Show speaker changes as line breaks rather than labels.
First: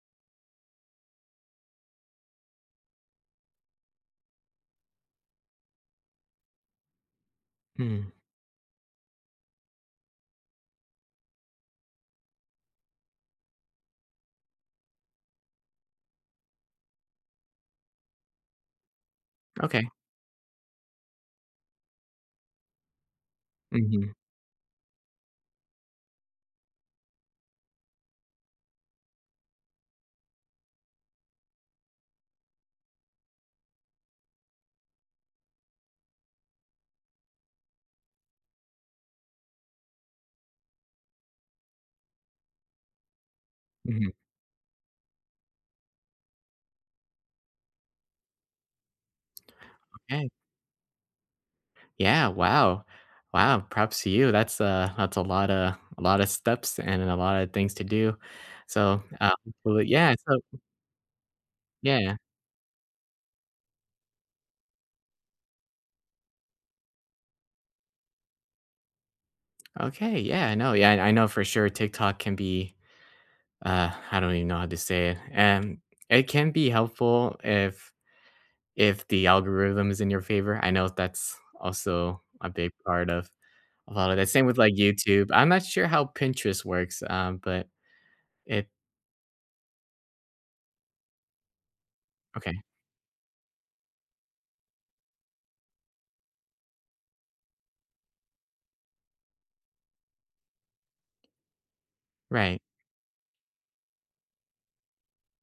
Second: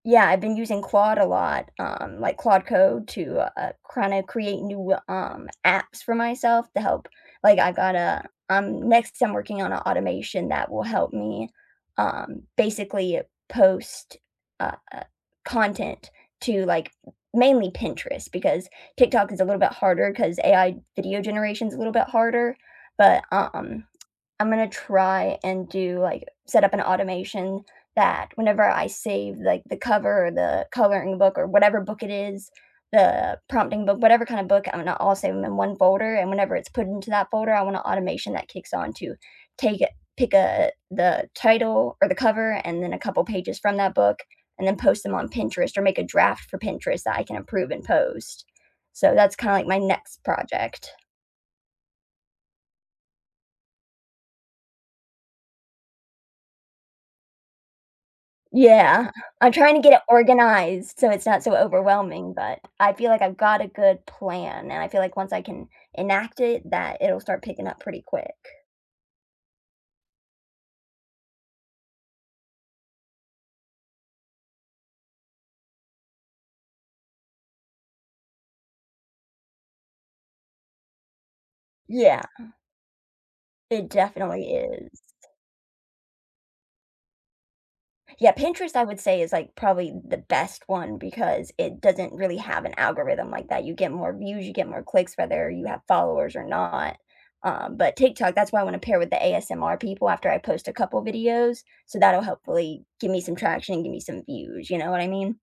Yeah, I've been using Claude a lot, um, like, Claude Code to, uh uh, kinda create new w um, apps for myself to help like, I got
Mm.
a um, next, I'm working on a automation that will help me, uh, basically post, uh uh, content to, like, m mainly Pinterest, because TikTok is a little bit
Okay.
harder, 'cause AI video generation is a little bit harder, but, um um,
Mhm.
I'm gonna try and do, like set up an automation that, whenever I save, like, the cover, or the coloring book, or whatever book it is, the prompting book whatever kind of book, I'm gonna all save 'em in one folder, and whenever it's put into that folder, I want a automation that kicks on to take it pick a the title, or the cover, and then a couple pages from that
Mhm.
book, and then post them on Pinterest, or make a draft for Pinterest that I can approve and post. So that's kinda, like, my next
Okay.
project.
Yeah, wow. Wow, props to you, that's, uh, that's a lotta a lotta steps, and a lotta things to do. So,
Yeah.
uh
I'm trying to
well,
get it
yeah, so
organized, so it's not so
Yeah.
overwhelming, but I feel like I've got a good plan, and I feel like once I can enact it that it'll start picking up pretty quick.
Okay, yeah, I know, yeah, and I know, for sure, TikTok can be uh, I don't even know how to say it. Um, It can be helpful if if the algorithm is in your favor. I know that's also
Yeah.
a big part of
It
a lot of the same
definitely
with, like,
is.
YouTube. I'm not sure how Pinterest works, um, but
Yeah.
it
Pinterest, I would say is, like, probably th the best one, because it doesn't really
Okay.
have an algorithm like that; you get more views, you get more clicks whether you have followers or not, um, but TikTok that's why I wanna pair with the ASMR people after I post a couple videos. So that'll
Right.
hopefully give me some traction and give me some views, you know what I mean?